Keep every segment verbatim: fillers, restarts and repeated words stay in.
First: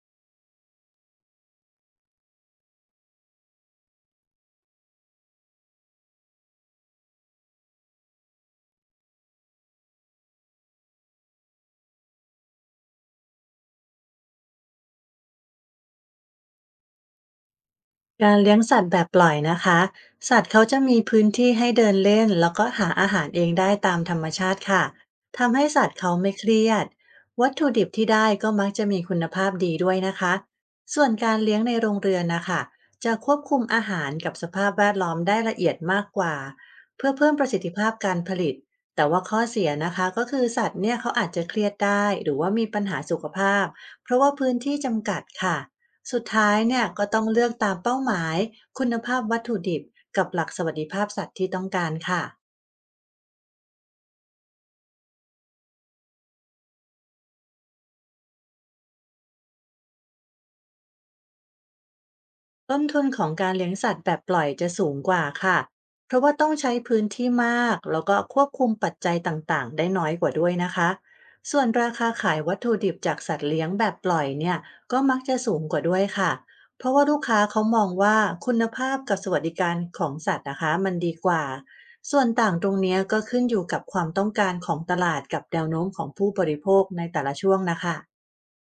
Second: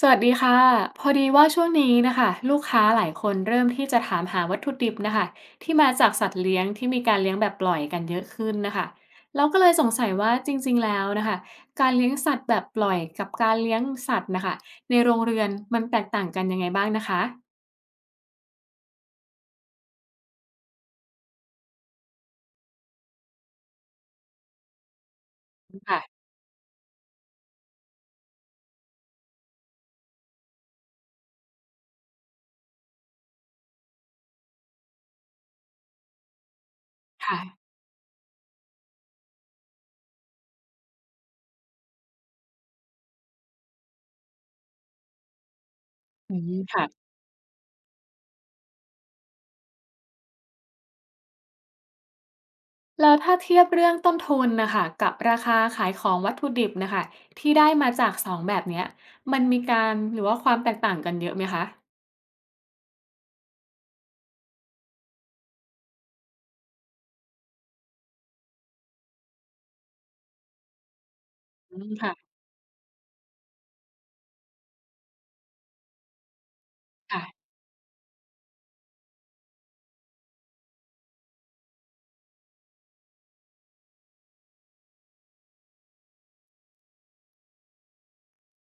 สวัสดีค่ะพอดีว่าช่วงนี้นะคะลูกค้าหลายคนเริ่มที่จะถามหาวัตถุดิบนะคะที่มาจากสัตว์เลี้ยงที่มีการเลี้ยงแบบปล่อยกันเยอะขึ้นนะคะเราก็เลยสงสัยว่าจริงๆแล้วนะคะการเลี้ยงสัตว์แบบปล่อยกับการเลี้ยงสัตว์นะคะในโรงเรือนมันแตกต่างกันยังไงบ้างนะคะการเลี้ยงสัตว์แบบปล่อยนะคะสัตว์เขาจะมีพื้นที่ให้เดินเล่นแล้วก็หาอาหารเองได้ตามธรรมชาติค่ะทำให้สัตว์เขาค่ะไม่เครียดวัตถุดิบที่ได้ก็มักจะมีคุณภาพดีด้วยนะคะ ส่วนการเลี้ยงในโรงเรือนนะคะจะควบคุมอาหารกับสภาพแวดล้อมได้ละเอียดมากกว่า เพื่อเพิ่มค่ะประสิทธิภาพการผลิต แต่ว่าข้อเสียนะคะก็คือสัตว์เนี่ยเขาอาจจะเครียดได้หรือว่ามีปัญหาสุขภาพเพราะว่าพื้นที่จำกัดค่ะ สุดอืมท้ายเนี่ค่ะยก็ต้องเลือกตามเป้าหมายคุณภาพวัตถุดิบกับหลักสวัสดิภาพสัตว์ที่ต้องการค่ะ แล้วถ้าเทียบเรื่องต้นทุนนะคะกับราคาขายของวัตถุดิบนะคะที่ได้มาจากสองแบบเนี้ยมันมีการหรือว่าความแตกต่างกันเยอะไหมคะต้นทุนของการเลี้ยงสัตว์แบบปล่อยจะสูงกว่าค่ะเพราะว่าต้องใช้พื้นที่มากแล้วก็ควบคุมปัจจัยต่างๆได้น้อยกว่าด้วยนะคะส่วนอืรามคาค่ะขายวัตถุดิบจากสัตว์เลี้ยงแบบปล่อยเนี่ยก็มักจะสูงกว่าด้วยค่ะเพราะว่าลูกค้าค่ะ เขามองว่าคุณภาพกับสวัสดิการของสัตว์นะคะมันดีกว่าส่วนต่างตรงเนี้ยก็ขึ้นอยู่กับความต้องการของตลาดกับแนวโน้มของผู้บริโภคในแต่ละช่วงนะคะ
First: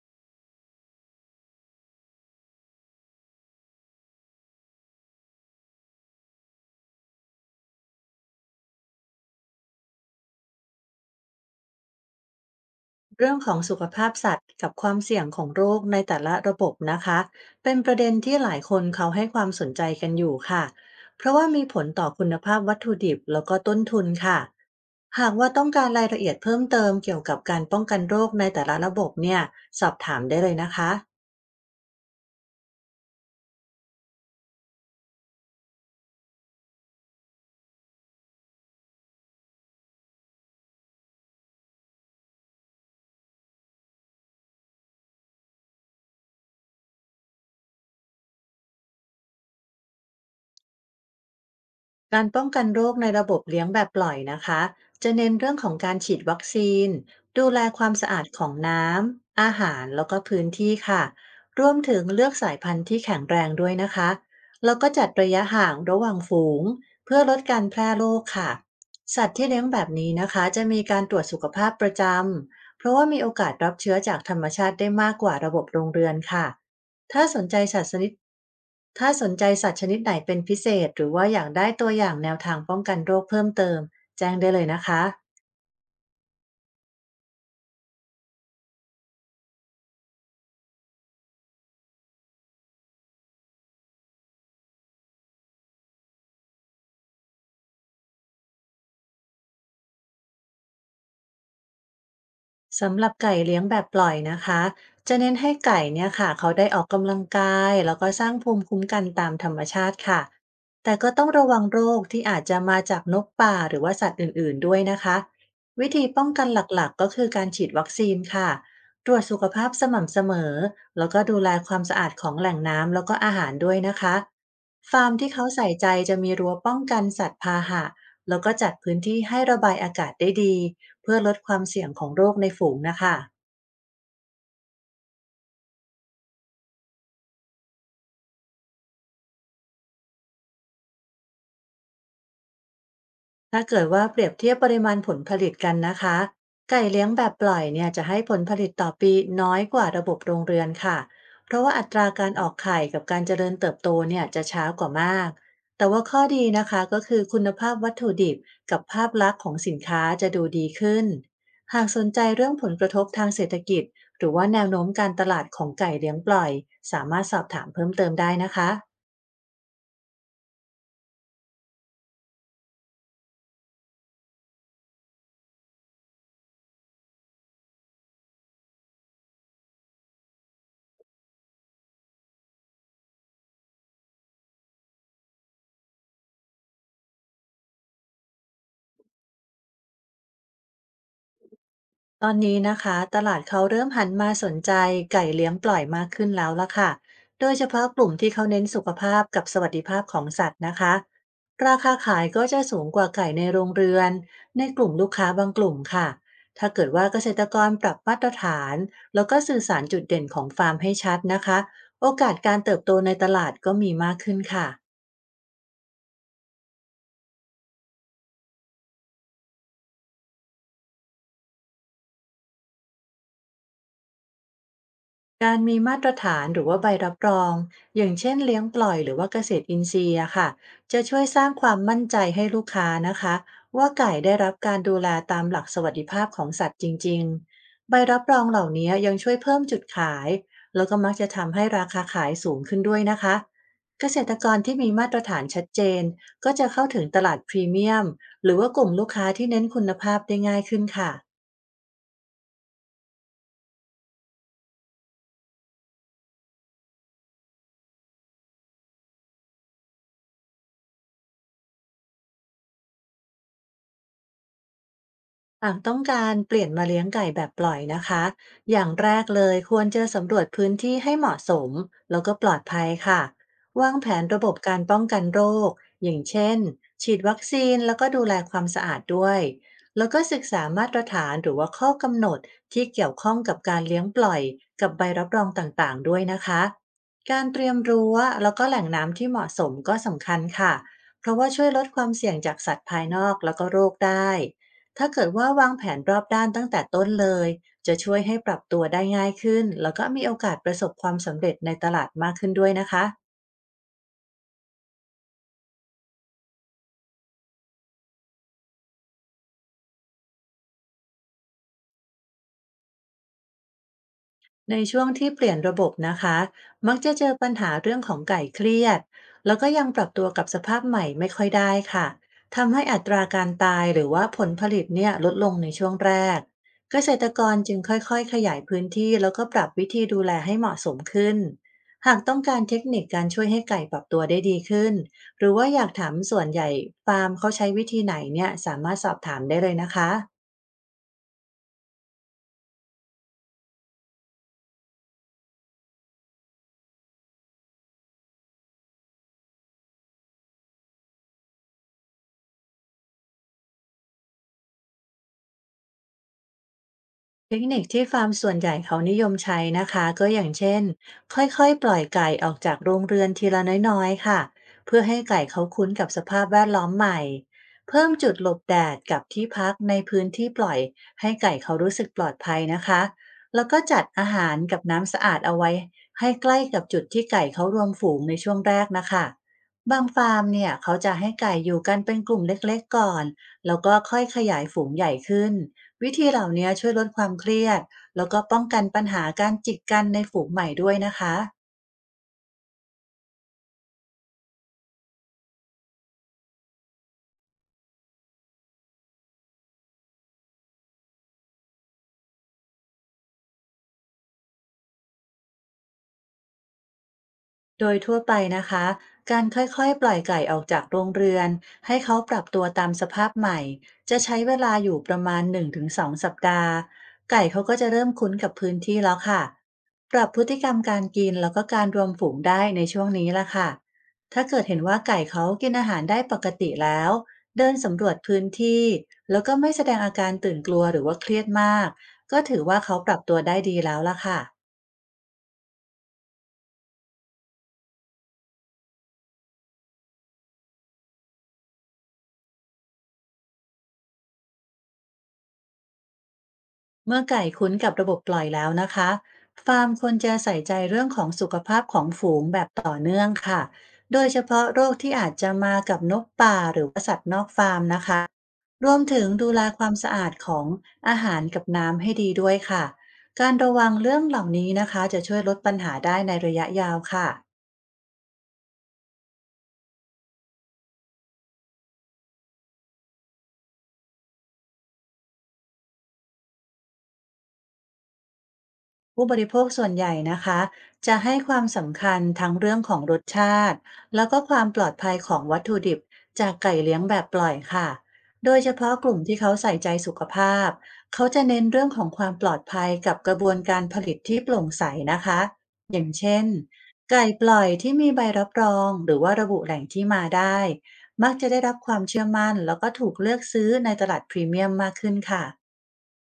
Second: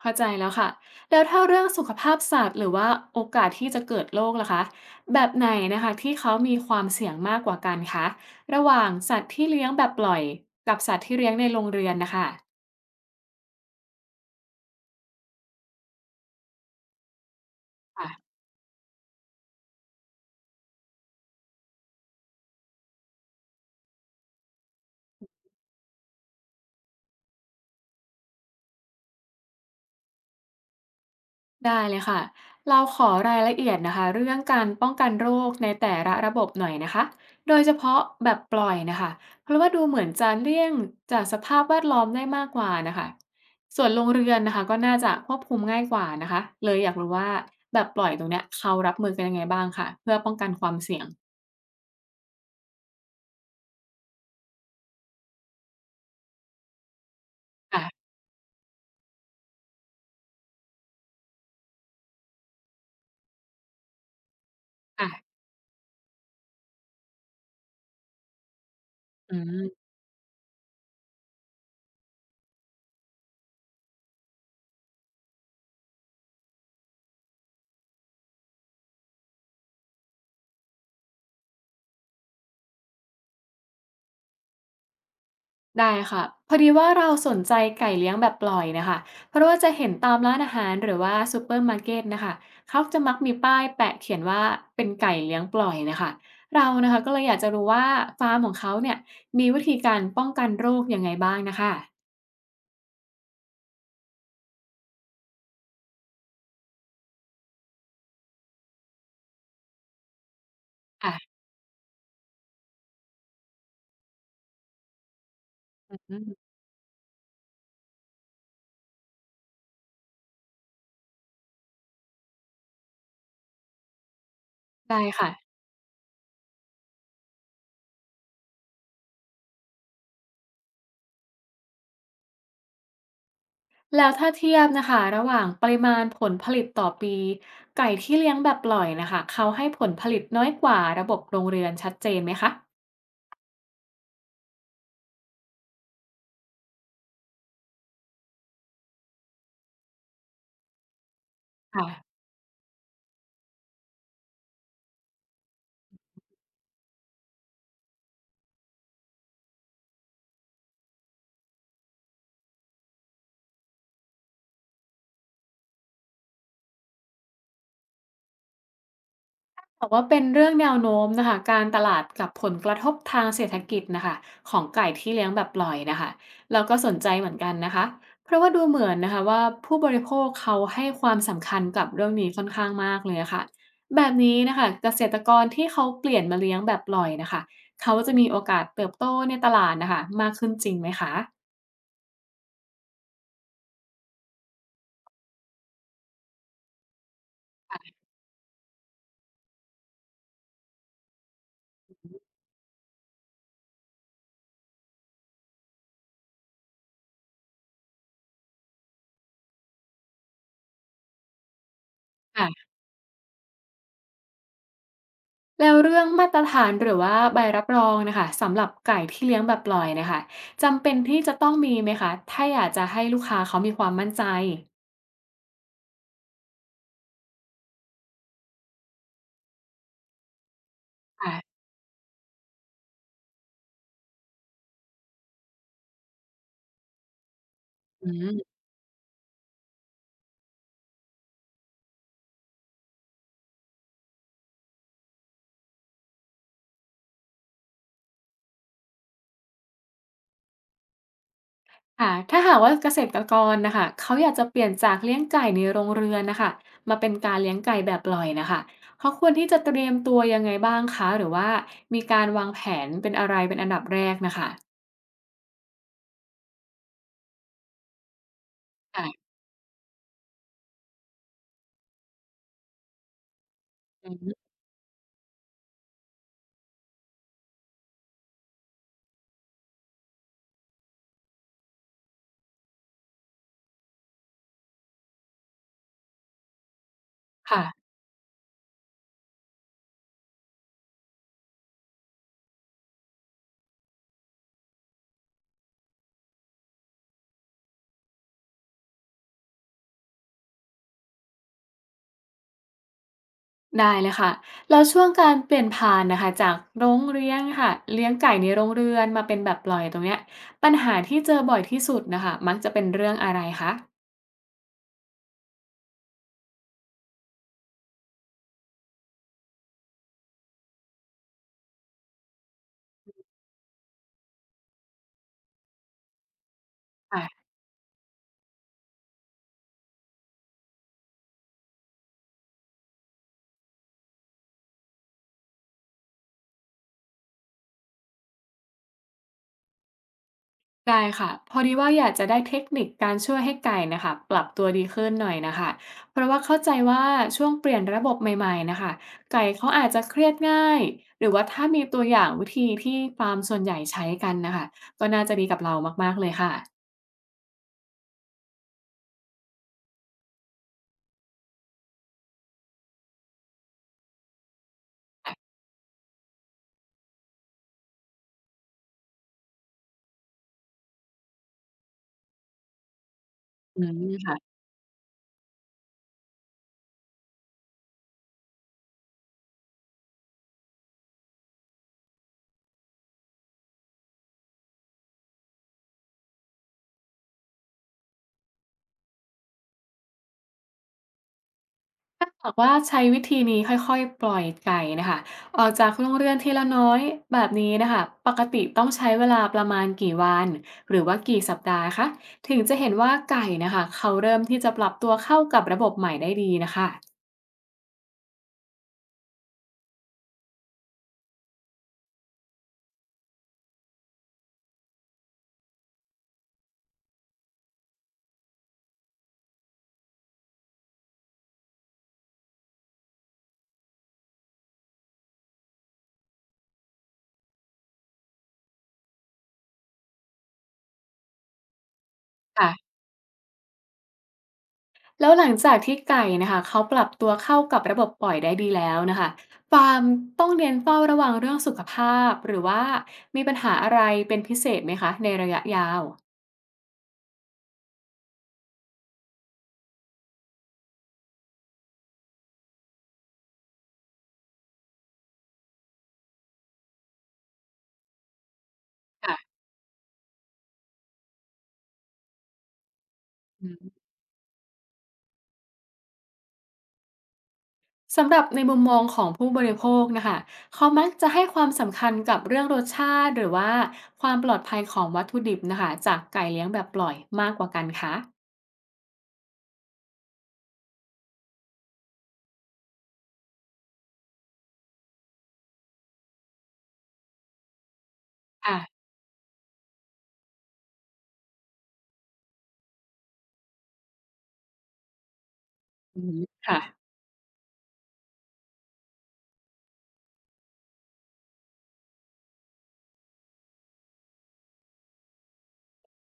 เข้าใจแล้วค่ะแล้วถ้าเรื่องสุขภาพสัตว์หรือว่าโอกาสที่จะเกิดโรคล่ะคะแบบไหนนะคะที่เขามีความเสี่ยงมากกว่ากันคะระหว่างสัตว์ที่เลี้ยงแบบปล่อยกับสัตว์ที่เลี้ยงในโรงเรือนนะคะเรื่องของสุขภาพสัตว์กับความเสี่ยงของโรคในแต่ละระบบนะคะเป็นประเด็นะ ที่หลายคนเขาให้ความสนใจกันอยู่ค่ะเพราะว่ามีผลต่อคุณภาพวัตถุดิบแล้วก็ต้นทุนค่ะหากว่าต้องการรายละเอียดเพิ่มเติมเกี่ยวกับการป้องกันโรคในแต่ละระบบเนี่ยสอบถามได้เลยนะคะ ได้เลยค่ะเราขอรายละเอียดนะคะเรื่องการป้องกันโรคในแต่ละระบบหน่อยนะคะโดยเฉพาะแบบปล่อยนะคะเพราะว่าดูเหมือนจะเลี่ยงจากสภาพแวดล้อมได้มากกว่านะคะส่วนโรงเรือนนะคะก็น่าจะควบคุมง่ายกว่านะคะเลยอยากรู้ว่าแบบปล่อยตรงเนี้ยเขารับมือกันยังไงบ้างค่ะเพื่อป้องกันความเสี่ยงการป้องกันโรคในระบบเลี้ยงแบบปล่อยนะคะจะเน้นเรื่องของการฉีดวัคซีนดูแลความค่ะสะอาดของน้ำ อาหาร แล้วก็พื้นที่ค่ะรวมถึงเลือกสายพันธุ์ที่แข็งแรงด้วยนะคะแล้วก็จัดระค่ะยะห่างระหว่างฝูงเพื่อลดการแพร่โรคค่ะสัตอืว์ที่เลี้ยงม แบบนี้นะคะจะมีการตรวจสุขภาพประจำ เพราะว่ามีโอกาสรับเชื้อจากธรรมชาติได้มากกว่าระบบโรงเรือนค่ะ ถ้าสนใจสัตว์ชนิดถ้าสนใจสัตว์ชนิดไหนเป็นพิเศษหรือว่าอยากได้ตัวอย่างแนวทางป้องกันโรคเพิ่มเติมแจ้งได้เลยนะคะ ได้ค่ะพอดีว่าเราสนใจไก่เลี้ยงแบบปล่อยนะคะเพราะว่าจะเห็นตามร้านอาหารหรือว่าซูเปอร์มาร์เก็ตนะคะเขาจะมักมีป้ายแปะเขียนว่าเป็นไก่เลี้ยงปล่อยนะคะเรานะคะก็เลยอยากจะรู้ว่าฟาร์มของเขาเนี่ยมีวิธีการป้องกันโรคยังไงบ้างนะคะสำหรับไก่เลี้ยงแบบปล่อยนะคะ จะเน้นให้ไก่เนี่ยค่ะเขาได้ออกกำลังกายแล้วก็สร้างภูมิคุ้มกันตามธรรมชาติค่ะ แต่ก็ต้องอ่ะระวังโรคที่อาจจะมาจากนกป่าหรือว่าสัตว์อื่นๆด้วยนะคะ วิธีอืป้องกัมนหลักๆก็คือการฉีดวัคซีนค่ะตรวจสุขภาพสม่ำเสมอแล้วก็ดูแลความสะอาดของแหล่งน้ำแล้วก็อาหารด้วยนะคะได้ฟาร์มค่ะที่เขาใส่ใจจะมีรั้วป้องกันสัตว์พาหะ แล้วก็จัดพื้นที่ให้ระบายอากาศได้ดีเพื่อลดความเสี่ยงของโรคในฝูงนะคะ แล้วถ้าเทียบนะคะระหว่างปริมาณผลผลิตต่อปีไก่ที่เลี้ยงแบบปล่อยนะคะเขาให้ผลผลิตน้อยกว่าระบบโรงเรือนชัดเจนไหมคะถ้าเกิดว่าเปรียบเทียบปริมาณผลผลิตกันนะคะไก่เลี้ยงแบบปล่อยเนี่ยจะให้ผลผลิตต่อปีน้อยกว่าระบบโรงเรือนค่ะเพราะว่าอัตราค่ะ การออกไข่กับการเจริญเติบโตเนี่ยจะช้ากว่ามากแต่ว่าข้อดีนะคะก็คือคุณภาพวัตถุดิบกับภาพลักษณ์ของสินค้าจะดูดีขึ้นหากสนใจเรื่องผลกระทบทางเศรษฐกิจหรือว่าแนวโน้มการตลาดของไก่เลี้ยงปล่อยสามารถสอบถามเพิ่มเติมได้นะคะ แต่ว่าเป็นเรื่องแนวโน้มนะคะการตลาดกับผลกระทบทางเศรษฐกิจนะคะของไก่ที่เลี้ยงแบบปล่อยนะคะเราก็สนใจเหมือนกันนะคะเพราะว่าดูเหมือนนะคะว่าผู้บริโภคเขาให้ความสำคัญกับเรื่องนี้ค่อนข้างมากเลยอะค่ะแบบนี้นะคะเกษตรกรที่เขาเปลี่ยนมาเลี้ยงแบบปล่อยนะคะเขาจะมีโอกาสเติบโตในตลาดนะคะมากขึ้นจริงไหมคะตอนนี้นะคะตลาดเขาเริ่มหันมาสนใจไก่เลี้ยงปล่อยมากขึ้นแล้วล่ะค่ะ โดยเฉพาะกลุ่มที่เขาเน้นสุขภาพกับสวัสดิภาพของสัตว์นะคะ ราคาขายก็จะสูงกว่าไก่ในโรงเรือนในกลุ่มลูกค้าบางกลุ่มค่ะ ถ้าเกิดว่าเกษตรกรปรับมาตรฐานแล้วก็สื่อสารจุดเด่นของฟาร์มให้ชัดนะคะ โอกาสการค่ะ เติบโตในตลาดก็มีมากขึ้นค่ะ แล้วเรื่องมาตรฐานหรือว่าใบรับรองนะคะสำหรับไก่ที่เลี้ยงแบบปล่อยนะคะจำเป็นที่จะต้องมีไหมคะถ้าอยากจะให้ลูกค้าเขามีความมั่นใจการมีมาตรฐานหรือว่าใบรับรองอย่างเช่นเลี้ยงปล่อยหรือว่าเกษตรอินทรีย์อะค่ะจะช่วยสร้างค่ะความมั่นใจให้ลูกค้านะคะว่าไก่ได้รับการดูแลตามหลักสวัสดิภาพของสัตว์จริงๆใบอืรับรองมเหล่านี้ยังช่วยเพิ่มจุดขายแล้วก็มักจะทำให้ราคาขายสูงขึ้นด้วยนะคะเกษตรกรที่มีมาตรฐานชัดเจนก็จะเข้าถึงตลาดพรีเมียมหรือว่ากลุ่มลูกค้าที่เน้นคุณภาพได้ง่ายขึ้นค่ะ ค่ะถ้าหากว่าเกษตรกรนะคะเขาอยากจะเปลี่ยนจากเลี้ยงไก่ในโรงเรือนนะคะมาเป็นการเลี้ยงไก่แบบปล่อยนะคะเขาควรที่จะเตรียมตัวยังไงบ้างคะหรือว่ามีการวางแผนเป็นอะไรเป็นอันดับแรกนะคะหากต้องการเปลี่ยนมาเลี้ยงไก่แบบปล่อยนะคะ อย่างแรกค่ะเลยควรจะสำรวจพื้นที่ให้เหมาะสมแล้วก็ปลอดภัยค่ะ วางแผอืนมระบบการป้องกันโรคอย่างเช่นฉีดวัคซีนแล้วก็ดูแลความสะอาดด้วย แล้วก็ศึกษามาตรฐานหรือว่าข้อกำหนดที่เกี่ยวข้องกับการเลี้ยงปล่อยกับใบรับรองต่างๆด้วยนะคะ การเตค่ะ รียมรั้วแล้วก็แหล่งน้ำที่เหมาะสมก็สำคัญค่ะเพราะว่าช่วยลดความเสี่ยงจากสัตว์ภายนอกแล้วก็โรคได้ ถ้าเกิดว่าวางแผนรอบด้านตั้งแต่ต้นเลยจะช่วยให้ปรับตัวได้ง่ายขึ้นแล้วก็มีโอกาสประสบความสำเร็จในตลาดมากขึ้นด้วยนะคะ ได้เลยค่ะแล้วช่วงการเปลี่ยนผ่านนะคะจากโรงเลี้ยงค่ะเลี้ยงไก่ในโรงเรือนมาเป็นแบบปล่อยตรงเนี้ยปัญหาที่เจอบ่อยที่สุดนะคะมักจะเป็นเรื่องอะไรคะในช่วงที่เปลี่ยนระบบนะคะมักจะเจอปัญหาเรื่องของไก่เครียดแล้วก็ยังปรับตัวกับสภาพใหม่ไม่ค่อยได้ค่ะทำให้อัตราการตายหรือว่าผลผลิตเนี่ยลดลงในช่วงแรกเกษอ่ะตรกรจึงค่อยๆขยายพื้นที่แล้วก็ปรับวิธีดูแลให้เหมาะสมขึ้นหากต้องการเทคนิคการช่วยให้ไก่ปรับตัวได้ดีขึ้นหรือว่าอยากถามส่วนใหญ่ฟาร์มเขาใช้วิธีไหนเนี่ยสามารถสอบถามได้เลยนะคะ ได้ค่ะพอดีว่าอยากจะได้เทคนิคการช่วยให้ไก่นะคะปรับตัวดีขึ้นหน่อยนะคะเพราะว่าเข้าใจว่าช่วงเปลี่ยนระบบใหม่ๆนะคะไก่เขาอาจจะเครียดง่ายหรือว่าถ้ามีตัวอย่างวิธีที่ฟาร์มส่วนใหญ่ใช้กันนะคะก็น่าจะดีกับเรามากๆเลยค่ะเทคนิคที่ฟาร์มส่วนใหญ่เขานิยมใช้นะคะก็อย่างเช่นค่อยๆปล่อยไก่ออกจากโรงเรือนทีละน้อยๆค่ะเพื่อให้ไก่ค่ะเขาคุ้นกับสภาพแวดล้อมใหม่เพิ่มจุดหลบแดดกับที่พักในพื้นที่ปล่อยให้ไก่เขารู้สึกปลอดภัยนะคะแล้วก็อืมจัดอาค่ะ หารกับน้ำสะอาดเอาไว้ให้ใกล้กับจุดที่ไก่เขารวมฝูงในช่วงแรกนะคะบางฟาร์มเนี่ยเขาจะให้ไก่อยู่กันเป็นกลุ่มเล็กๆก่อนแล้วก็ค่อยขยายฝูงใหญ่ขึ้น วิธีเหล่านี้ช่วยลดความเครียดแล้วก็ป้องกันปัญหาการจิกกันในฝูงใหม่ด้วยนะคะ ถ้าหากว่าใช้วิธีนี้ค่อยๆปล่อยไก่นะคะออกจากโรงเรือนทีละน้อยแบบนี้นะคะปกติต้องใช้เวลาประมาณกี่วันหรือว่ากี่สัปดาห์คะถึงจะเห็นว่าไก่นะคะเขาเริ่มที่จะปรับตัวเข้ากับระบบใหม่ได้ดีนะคะโดยทั่วไปนะคะการค่อยๆปล่อยไก่ออกจากโรงเรือนให้เขาปรับตัวตามสภาพใหม่จะใช้เวลาอยู่ประมาณหนึ่งถึงสองสองสัปดาห์ไก่เขาก็จะเริ่มคุ้นกับพื้นที่แล้วค่ะปรับพฤติกรรมการกินแล้วก็การรวมฝูงได้ในช่วงนี้ละค่ะถ้าเกิดเห็นว่าไก่เขากินอาหารได้ปกติแล้วเดินสำรวจพื้นที่แล้วก็ไม่แสดงอาการตื่นกลัวหรือว่าเครียดมากก็ถือว่าค่ะเขาปรับตัวได้ดีแล้วละค่ะ แล้วหลังจากที่ไก่นะคะเขาปรับตัวเข้ากับระบบปล่อยได้ดีแล้วนะคะฟาร์มต้องเน้นเฝ้าระวังเรื่องสุขภาพหรือว่ามีปัญหาอะไรเป็นพิเศษไหมคะในระยะยาวเมื่อไก่คุ้นกับระบบปล่อยแล้วนะคะฟาร์มควรจะใส่ใจเรื่องของสุขภาพของฝูงแบบต่อเนื่องค่ะโดยเฉพาะโรคที่อาจจะมากับนกป่าหรือว่าสัตว์นอกฟาร์มนะคะรวมถึงค่ะ ดูแลความสะอาดของอาหารกับน้ำให้ดีด้วยค่ะการระวังเรื่องเหล่านี้นะคะจะช่วยลดปัญหาได้ในระยะยาวค่ะ สำหรับในมุมมองของผู้บริโภคนะคะเขามักจะให้ความสำคัญกับเรื่องรสชาติหรือว่าความปลอดภัยของวัตถุดิบนะคะจากไก่เลี้ยงแบบปล่อยมากกว่ากันคะผู้บริโภคส่วนใหญ่นะคะจะให้ความสำคัญทั้งเรื่องของรสชาติแล้วก็ความปลอดภัยของวัตถุดิบจากไก่เลี้ยงแบบปล่อยค่ะโดยเฉพาะค่ะกลุ่มที่เขาใส่ใจสุขภาพเขาจะเน้นเรื่องของความปลอดภัยกับกระบวนการผลิตที่โปร่งใสนะคะอย่างอือเช่นค่ะไก่ปล่อยที่มีใบรับรองหรือว่าระบุแหล่งที่มาได้มักจะได้รับความเชื่อมั่นแล้วก็ถูกเลือกซื้อในตลาดพรีเมียมมากขึ้นค่ะ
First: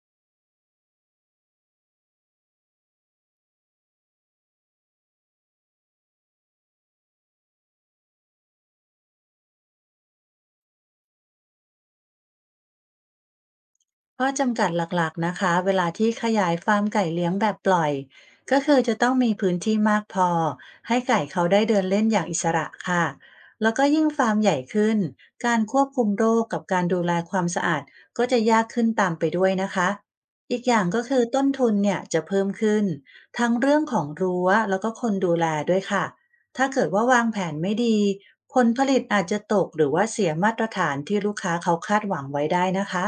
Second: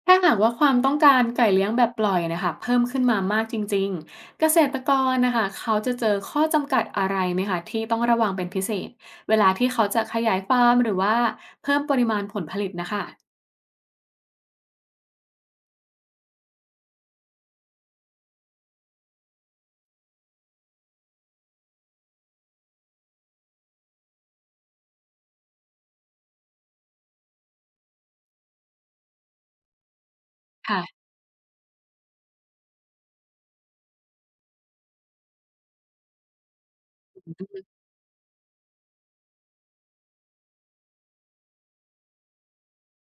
ถ้าหากว่าความต้องการไก่เลี้ยงแบบปล่อยนะคะเพิ่มขึ้นมามากจริงๆเกษตรกรนะคะเขาจะเจอข้อจำกัดอะไรไหมคะที่ต้องระวังเป็นพิเศษเวลาที่เขาจะขยายฟาร์มหรือว่าเพิ่มปริมาณผลผลิตนะคะข้อจำกัดหลักๆนะคะเวลาที่ขยายฟาร์มไก่เลี้ยงแบบปล่อยก็คือจะต้องมีพื้นที่มากพอให้ไก่เขาได้เดินเล่นอย่างอิสระค่ะแล้วก็ยิ่งฟาร์มใหญ่ขึ้นการควบคุมโรคกับการดูแลความสะอาดก็จะยากขึ้นตามไปด้วยนะคะอีกอย่างก็ค่ะคือต้นทุนเนี่ยจะเพิ่มขึ้นทั้งเรื่องของรั้วแล้วก็คนดูแลด้วยค่ะถ้าเกิดว่าวางแผนไม่ดีผลผลิตอาจจะตกหรือว่าเสียมาตรฐานที่ลูกค้าเขาคาดหวังไว้ได้นะคะ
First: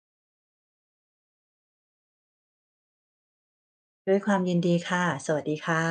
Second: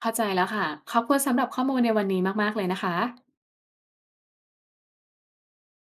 เข้าใจแล้วค่ะขอบคุณสำหรับข้อมูลในวันนี้มากๆเลยนะคะด้วยความยินดีค่ะ สวัสดีค่ะ